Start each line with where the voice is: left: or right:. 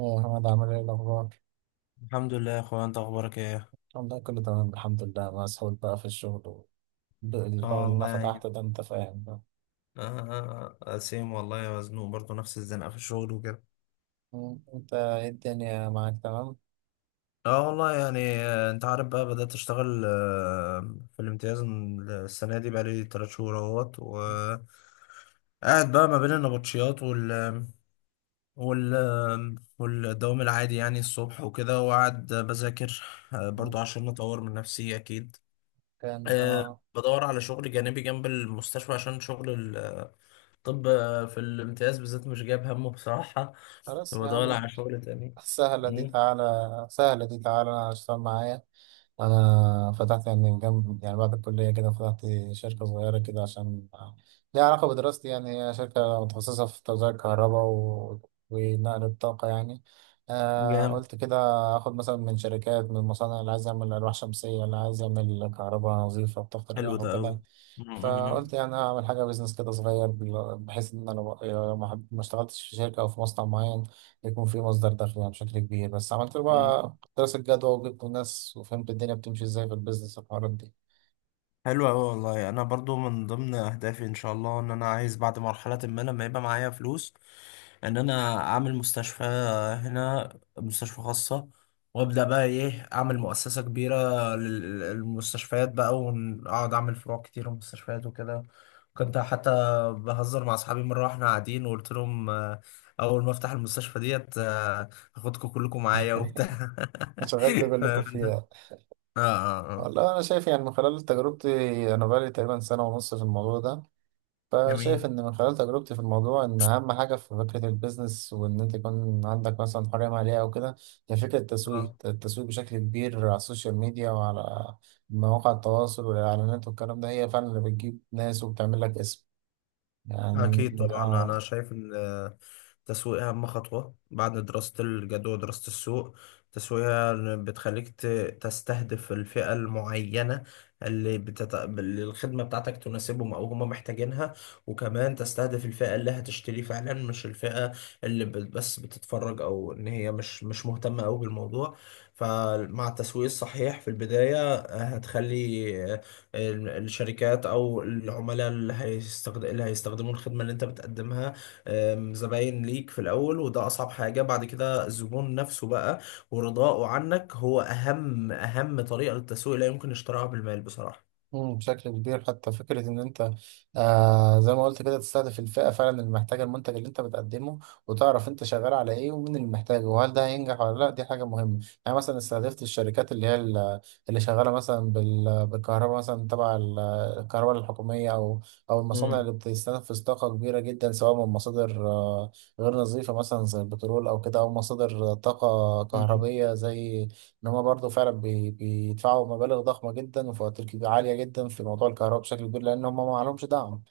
right: يا أحمد عامل إيه الأخبار؟
left: الحمد لله يا اخويا، انت اخبارك ايه؟
right: والله كله تمام الحمد لله مسحول بقى في الشغل
left: اه
right: الحوار اللي أنا
left: والله يعني.
right: فتحته ده أنت فاهم بقى.
left: آه آه، سيم والله مزنوق برضه نفس الزنقة في الشغل وكده.
right: أنت إيه الدنيا معاك تمام؟
left: اه والله يعني. انت عارف بقى، بدأت اشتغل في الامتياز السنة دي، بقالي تلات شهور اهوت و قاعد بقى ما بين النبطشيات وال والدوام العادي، يعني الصبح وكده، وقاعد بذاكر. برضو عشان اطور من نفسي اكيد.
right: كانت
left: آه،
right: آه.
left: بدور على شغل جانبي جنب المستشفى عشان شغل. طب في الامتياز بالذات مش جايب همه بصراحة.
right: خلاص يا
left: هو دور
right: عم.
left: على شغل تاني.
right: سهلة دي
left: مم.
right: تعالى. سهلة دي تعالى أنا اشتغل معايا. أنا فتحت يعني من جنب يعني بعد الكلية كده فتحت شركة صغيرة كده عشان ليها علاقة بدراستي، يعني هي شركة متخصصة في توزيع الكهرباء ونقل الطاقة يعني. آه
left: جامد.
right: قلت كده. آخد مثلا من شركات، من مصانع اللي عايز يعمل ألواح شمسية، اللي عايز يعمل كهرباء نظيفة بطاقة
left: حلو
right: رياح
left: ده قوي.
right: وكده. فقلت يعني اعمل حاجه بيزنس كده صغير بحيث ان انا يعني لو ما اشتغلتش في شركه او في مصنع معين يكون في مصدر دخل يعني بشكل كبير. بس عملت له بقى دراسه جدوى وجبت ناس وفهمت الدنيا بتمشي ازاي في البيزنس والحوارات دي.
left: حلو أوي والله يعني، أنا برضو من ضمن أهدافي إن شاء الله، إن أنا عايز بعد مرحلة ما، لما يبقى معايا فلوس، إن أنا أعمل مستشفى هنا، مستشفى خاصة، وأبدأ بقى إيه، أعمل مؤسسة كبيرة للمستشفيات بقى، وأقعد أعمل فروع كتير ومستشفيات وكده. كنت حتى بهزر مع أصحابي مرة وإحنا قاعدين، وقلت لهم أول ما أفتح المستشفى ديت هاخدكم كلكم معايا وبتاع.
right: شغال كلكم
left: فاهم أنت؟
right: فيها.
left: آه آه آه.
right: والله انا شايف يعني من خلال تجربتي، انا بقالي تقريبا سنه ونص في الموضوع ده، فشايف
left: جميل.
right: إن من خلال تجربتي في الموضوع إن أهم حاجة في فكرة البيزنس وإن أنت يكون عندك مثلا حرية مالية أو كده، هي فكرة التسويق،
left: آه.
right: التسويق بشكل كبير على السوشيال ميديا وعلى مواقع التواصل والإعلانات والكلام ده، هي فعلا اللي بتجيب ناس وبتعمل لك اسم يعني.
left: أكيد طبعا. أنا
right: آه.
left: شايف إن التسويق أهم خطوة بعد دراسة الجدوى ودراسة السوق. التسويق هي اللي بتخليك تستهدف الفئة المعينة، اللي الخدمة بتاعتك تناسبهم أو هم محتاجينها. وكمان تستهدف الفئة اللي هتشتري فعلا، مش الفئة بس بتتفرج، أو إن هي مش مهتمة أوي بالموضوع. فمع التسويق الصحيح في البداية هتخلي الشركات او العملاء اللي هيستخدموا الخدمه اللي انت بتقدمها، زباين ليك في الاول. وده اصعب حاجه. بعد كده الزبون نفسه بقى ورضاؤه عنك هو اهم طريقه للتسويق، لا يمكن اشتراها بالمال بصراحه.
right: بشكل كبير. حتى فكرة إن أنت آه زي ما قلت كده تستهدف الفئة فعلا اللي محتاجة المنتج اللي أنت بتقدمه، وتعرف أنت شغال على إيه ومين اللي محتاجه وهل ده هينجح ولا لأ، دي حاجة مهمة. يعني مثلا استهدفت الشركات اللي هي اللي شغالة مثلا بالكهرباء مثلا تبع الكهرباء الحكومية، أو أو المصانع
left: مم.
right: اللي بتستنفذ طاقة كبيرة جدا سواء من مصادر آه غير نظيفة مثلا زي البترول أو كده، أو مصادر طاقة
left: مم.
right: كهربية، زي ان هم برضه فعلا بيدفعوا مبالغ ضخمه جدا وفواتير عاليه جدا في موضوع الكهرباء بشكل كبير لان هم ما عليهمش دعم.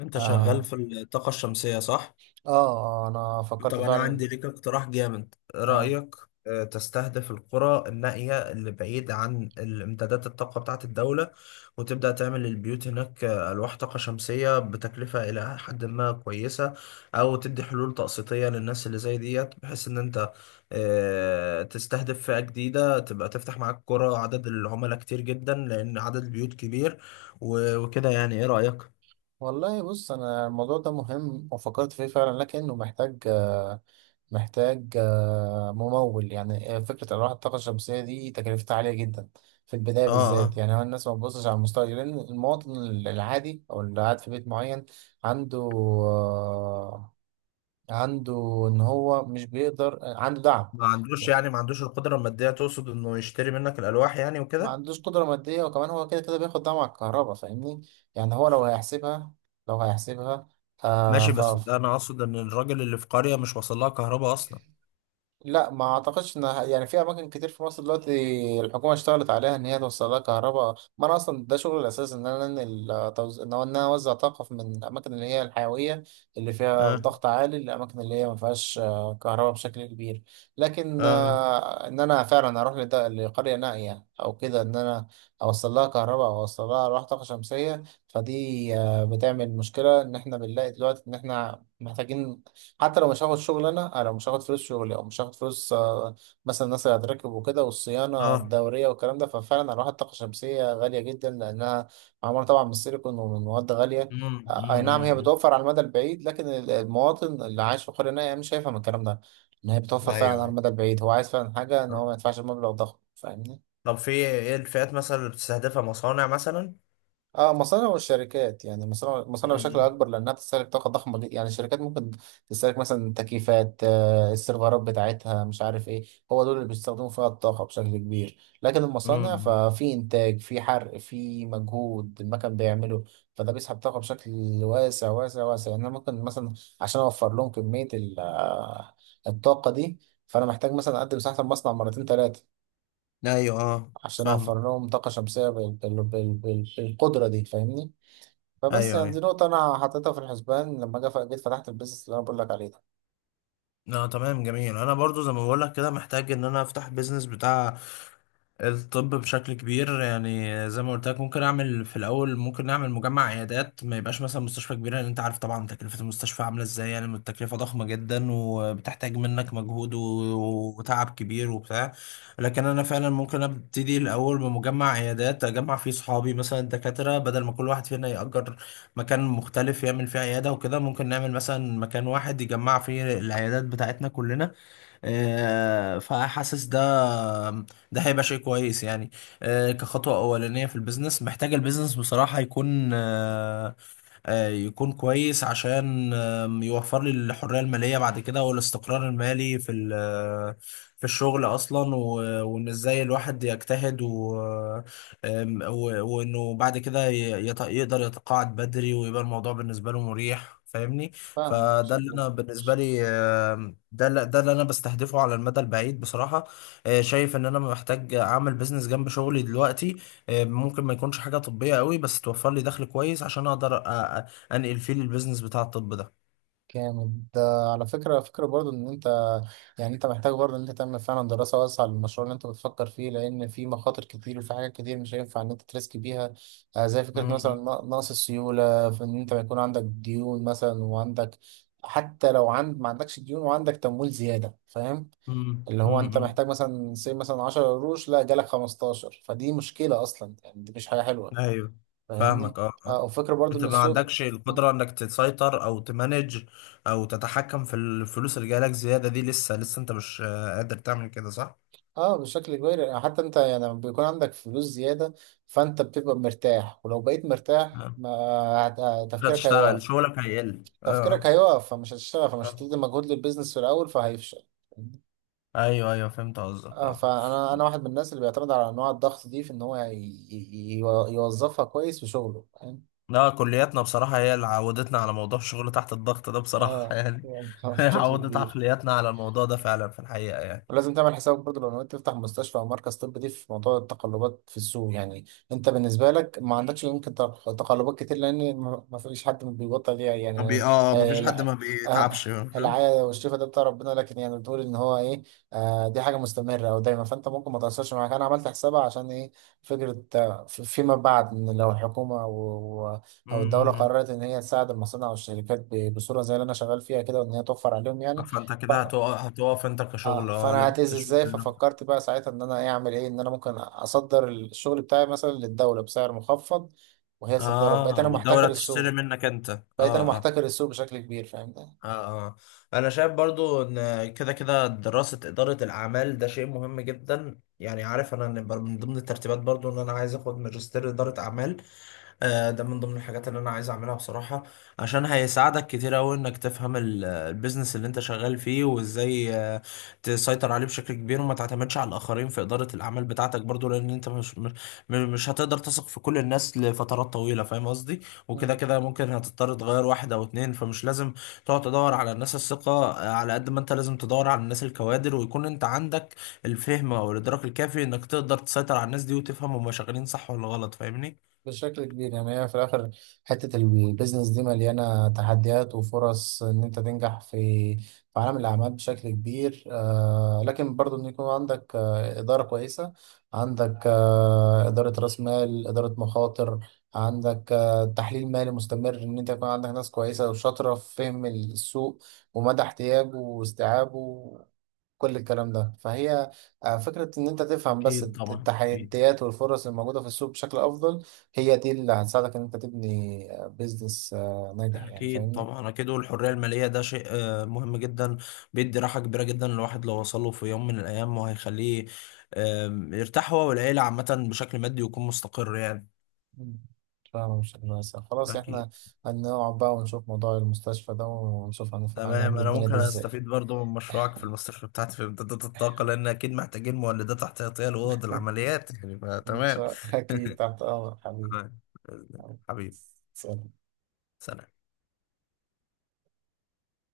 left: انت شغال
right: آه,
left: في الطاقه الشمسيه، صح؟
right: اه. انا فكرت
left: طب أنا
right: فعلا
left: عندي ليك اقتراح جامد، إيه
right: آه.
left: رأيك؟ تستهدف القرى النائية اللي بعيد عن الامدادات الطاقة بتاعة الدولة، وتبدأ تعمل للبيوت هناك ألواح طاقة شمسية بتكلفة إلى حد ما كويسة. أو تدي حلول تقسيطية للناس اللي زي ديت، بحيث إن أنت تستهدف فئة جديدة، تبقى تفتح معاك قرى، عدد العملاء كتير جدا لأن عدد البيوت كبير. وكده، يعني إيه رأيك؟
right: والله بص انا الموضوع ده مهم وفكرت فيه فعلا، لكنه محتاج آه، محتاج آه ممول يعني. فكره الواح الطاقه الشمسيه دي تكلفتها عاليه جدا في البدايه
left: آه
right: بالذات.
left: آه.
right: يعني هو الناس ما بتبصش على المستقبل، لان المواطن العادي او اللي قاعد في بيت معين عنده عنده ان هو مش بيقدر، عنده دعم
left: ما عندوش،
right: يعني.
left: يعني ما عندوش القدرة المادية، تقصد انه يشتري منك الألواح يعني
right: ما
left: وكده.
right: عندوش قدرة مادية، وكمان هو كده كده بياخد دعم على الكهرباء فاهمني. يعني هو لو هيحسبها، لو هيحسبها آه.
left: ماشي. بس ده انا اقصد ان الراجل اللي في قرية مش واصل لها كهرباء اصلا.
right: لا ما اعتقدش ان يعني في اماكن كتير في مصر دلوقتي الحكومه اشتغلت عليها ان هي توصل لها كهرباء. ما انا اصلا ده شغل الاساس، ان انا انقل ان إن انا اوزع طاقه من الاماكن اللي هي الحيويه، اللي فيها
left: اه
right: ضغط عالي، للاماكن اللي هي ما فيهاش آه، كهرباء بشكل كبير. لكن
left: اه
right: آه، ان انا فعلا اروح لقريه نائيه او كده، ان انا اوصل لها كهرباء او اوصل لها أرواح طاقه شمسيه، فدي آه، بتعمل مشكله ان احنا بنلاقي دلوقتي ان احنا محتاجين حتى لو مش هاخد شغل. انا مش هاخد فلوس شغلي، او مش هاخد فلوس آه، مثلا الناس اللي هتركب وكده والصيانه
left: اه.
right: الدوريه والكلام ده. ففعلا هروح الطاقه الشمسيه غاليه جدا لانها معموله طبعا من السيليكون ومن مواد غاليه.
left: مم،
right: اي
left: مم،
right: نعم هي
left: مم.
right: بتوفر على المدى البعيد، لكن المواطن اللي عايش في قريه نائيه يعني مش هيفهم الكلام ده، ان هي بتوفر
left: ايوه
right: فعلا على
left: أيوة.
right: المدى البعيد. هو عايز فعلا حاجه ان
left: آه.
right: هو ما يدفعش مبلغ ضخم فاهمني.
left: طب في ايه الفئات مثلا اللي بتستهدفها، مصانع مثلا؟
right: اه مصانع والشركات. يعني مصانع، مصانع بشكل
left: مم.
right: اكبر لانها تستهلك طاقه ضخمه جدا. يعني الشركات ممكن تستهلك مثلا تكييفات آه، السيرفرات بتاعتها مش عارف ايه، هو دول اللي بيستخدموا فيها الطاقه بشكل كبير. لكن المصانع
left: مم.
right: ففي انتاج، في حرق، في مجهود المكن بيعمله، فده بيسحب طاقه بشكل واسع واسع واسع. يعني أنا ممكن مثلا عشان اوفر لهم كميه الطاقه دي، فانا محتاج مثلا اقدم مساحه المصنع مرتين ثلاثه
left: ايوه، اه
right: عشان
left: فاهمك.
right: اوفر لهم طاقه شمسيه بالقدره دي فاهمني. فبس
left: ايوه
right: يعني دي
left: ايوه.
right: نقطة أنا حطيتها في الحسبان لما جيت فتحت البيزنس اللي أنا بقول لك عليه ده.
left: لا تمام جميل. انا برضو زي ما بقول لك كده، محتاج ان انا افتح بيزنس بتاع الطب بشكل كبير، يعني زي ما قلت لك، ممكن اعمل في الاول، ممكن نعمل مجمع عيادات. ما يبقاش مثلا مستشفى كبيره، لان انت عارف طبعا تكلفه المستشفى عامله ازاي، يعني التكلفه ضخمه جدا وبتحتاج منك مجهود وتعب كبير وبتاع. لكن انا فعلا ممكن ابتدي الاول بمجمع عيادات، اجمع فيه صحابي مثلا دكاتره، بدل ما كل واحد فينا يأجر مكان مختلف يعمل فيه عيادة وكده. ممكن نعمل مثلا مكان واحد يجمع فيه العيادات بتاعتنا كلنا. فحاسس ده، ده هيبقى شيء كويس يعني، كخطوة أولانية في البيزنس. محتاج البيزنس بصراحة يكون يكون كويس، عشان يوفر لي الحرية المالية بعد كده، والاستقرار المالي في في الشغل أصلا. وإن إزاي الواحد يجتهد و وإنه بعد كده يقدر يتقاعد بدري، ويبقى الموضوع بالنسبة له مريح، فاهمني؟
right: فاهم
left: فده اللي
right: بشكل
left: أنا بالنسبة
right: مش.
left: لي، ده اللي أنا بستهدفه على المدى البعيد بصراحة. شايف ان انا محتاج اعمل بيزنس جنب شغلي دلوقتي، ممكن ما يكونش حاجة طبية قوي، بس توفر لي دخل كويس عشان اقدر انقل فيه البيزنس بتاع الطب ده.
right: جامد ده. على فكرة، فكرة برضو إن أنت، يعني أنت محتاج برضو إن أنت تعمل فعلا دراسة واسعة للمشروع اللي أنت بتفكر فيه، لأن في مخاطر كتير وفي حاجات كتير مش هينفع إن أنت تريسك بيها. آه، زي فكرة مثلا
left: مم،
right: نقص السيولة في إن أنت يكون عندك ديون مثلا، وعندك حتى لو عند، ما عندكش ديون وعندك تمويل زيادة فاهم.
left: مم،
right: اللي هو
left: مم،
right: انت
left: مم.
right: محتاج مثلا سي مثلا 10 قروش لا جالك 15، فدي مشكلة اصلا، يعني دي مش حاجة حلوة
left: ايوه
right: فاهمني.
left: فاهمك. اه آه.
right: اه وفكرة برضو
left: انت
right: ان
left: ما
right: السوق
left: عندكش القدرة انك تسيطر او تمانج او تتحكم في الفلوس اللي جايلك زيادة دي، لسه لسه انت مش قادر تعمل كده، صح؟
right: اه بشكل كبير. يعني حتى انت يعني لما بيكون عندك فلوس زيادة، فانت بتبقى مرتاح، ولو بقيت مرتاح
left: آه.
right: ما
left: مش
right: تفكيرك
left: هتشتغل،
right: هيقف.
left: شغلك هيقل،
right: تفكيرك
left: اه.
right: هيقف فمش هتشتغل، فمش
left: آه.
right: هتدي مجهود للبيزنس في الاول فهيفشل.
left: ايوه ايوه فهمت قصدك
right: اه
left: اه.
right: فانا انا واحد من الناس اللي بيعتمد على انواع الضغط دي في ان هو يوظفها كويس في شغله فاهم.
left: لا، كلياتنا بصراحة هي اللي عودتنا على موضوع الشغل تحت الضغط ده بصراحة
right: اه
left: يعني.
right: يعني
left: هي
right: بشكل
left: عودت
right: كبير.
left: عقلياتنا على الموضوع ده فعلا في الحقيقة يعني.
right: ولازم تعمل حسابك برضه لو نويت تفتح مستشفى او مركز طبي، دي في موضوع التقلبات في السوق. يعني انت بالنسبه لك ما عندكش يمكن تقلبات كتير، لان ما فيش حد بيبطل ليها
left: ما
right: يعني.
left: بي اه ما
right: آه،
left: فيش حد
right: الع-
left: ما
right: آه،
left: بيتعبش، فاهم؟
right: العيادة والشفاء ده بتاع ربنا، لكن يعني بتقول ان هو ايه، آه دي حاجه مستمره او دايما. فانت ممكن ما تاثرش، معاك انا عملت حسابها عشان ايه. فكره آه، فيما بعد ان لو الحكومه او او الدوله
left: امم
right: قررت ان هي تساعد المصانع والشركات بصوره زي اللي انا شغال فيها كده، وان هي توفر عليهم يعني.
left: فانت كده هتقف هتقف انت كشغل،
right: اه
left: اه،
right: فانا
left: لازم
right: هتأذي
left: تشوف
right: ازاي.
left: لنفسك.
right: ففكرت بقى ساعتها ان انا ايه اعمل ايه، ان انا ممكن اصدر الشغل بتاعي مثلا للدوله بسعر مخفض وهي تصدره، بقيت
left: اه،
right: انا
left: والدولة
right: محتكر
left: تشتري
right: السوق.
left: منك انت، اه
right: بقيت انا
left: اه.
right: محتكر السوق بشكل كبير فاهم
left: اه اه. انا شايف برضو ان كده كده دراسة إدارة الأعمال ده شيء مهم جدا يعني. عارف انا إن من ضمن الترتيبات برضو ان انا عايز اخد ماجستير إدارة أعمال. ده من ضمن الحاجات اللي انا عايز اعملها بصراحة، عشان هيساعدك كتير اوي انك تفهم البيزنس اللي انت شغال فيه، وازاي تسيطر عليه بشكل كبير، وما تعتمدش على الاخرين في ادارة الاعمال بتاعتك برضو، لان انت مش مش هتقدر تثق في كل الناس لفترات طويلة، فاهم قصدي؟ وكده
right: ده.
left: كده ممكن هتضطر تغير واحد او اتنين، فمش لازم تقعد تدور على الناس الثقة، على قد ما انت لازم تدور على الناس الكوادر. ويكون انت عندك الفهم او الادراك الكافي انك تقدر تسيطر على الناس دي، وتفهم هما شغالين صح ولا غلط، فاهمني؟
right: بشكل كبير يعني هي في الآخر، حتة البيزنس دي مليانة تحديات وفرص إن أنت تنجح في في عالم الأعمال بشكل كبير آه. لكن برضو إن يكون عندك آه إدارة كويسة، عندك آه إدارة رأس مال، إدارة مخاطر، عندك آه تحليل مالي مستمر، إن أنت يكون عندك ناس كويسة وشاطرة في فهم السوق ومدى احتياجه واستيعابه، كل الكلام ده فهي آه، فكرة إن أنت تفهم بس
left: أكيد طبعا أكيد.
right: التحديات والفرص الموجودة في السوق بشكل أفضل. هي دي اللي هتساعدك إن أنت تبني بيزنس ناجح يعني
left: أكيد
right: فاهمني؟
left: طبعا أكيد. والحرية المالية ده شيء مهم جدا، بيدي راحة كبيرة جدا الواحد لو وصله في يوم من الأيام، وهيخليه يرتاح هو والعيلة عامة بشكل مادي، ويكون مستقر يعني.
right: مم. فاهم مش هندسة. خلاص
left: أكيد.
right: إحنا هنقعد بقى ونشوف موضوع المستشفى ده ونشوف
left: تمام.
right: هنعمل
left: أنا
right: الدنيا
left: ممكن
right: دي إزاي.
left: أستفيد برضو من مشروعك في المستشفى بتاعتي في إمدادات الطاقة، لأن أكيد محتاجين مولدات احتياطية لأوض العمليات يعني،
right: إن
left: فتمام.
right: شاء أكيد تحت أمرك حبيبي.
left: تمام.
right: حبيبي.
left: حبيبي.
right: سلام.
left: سلام.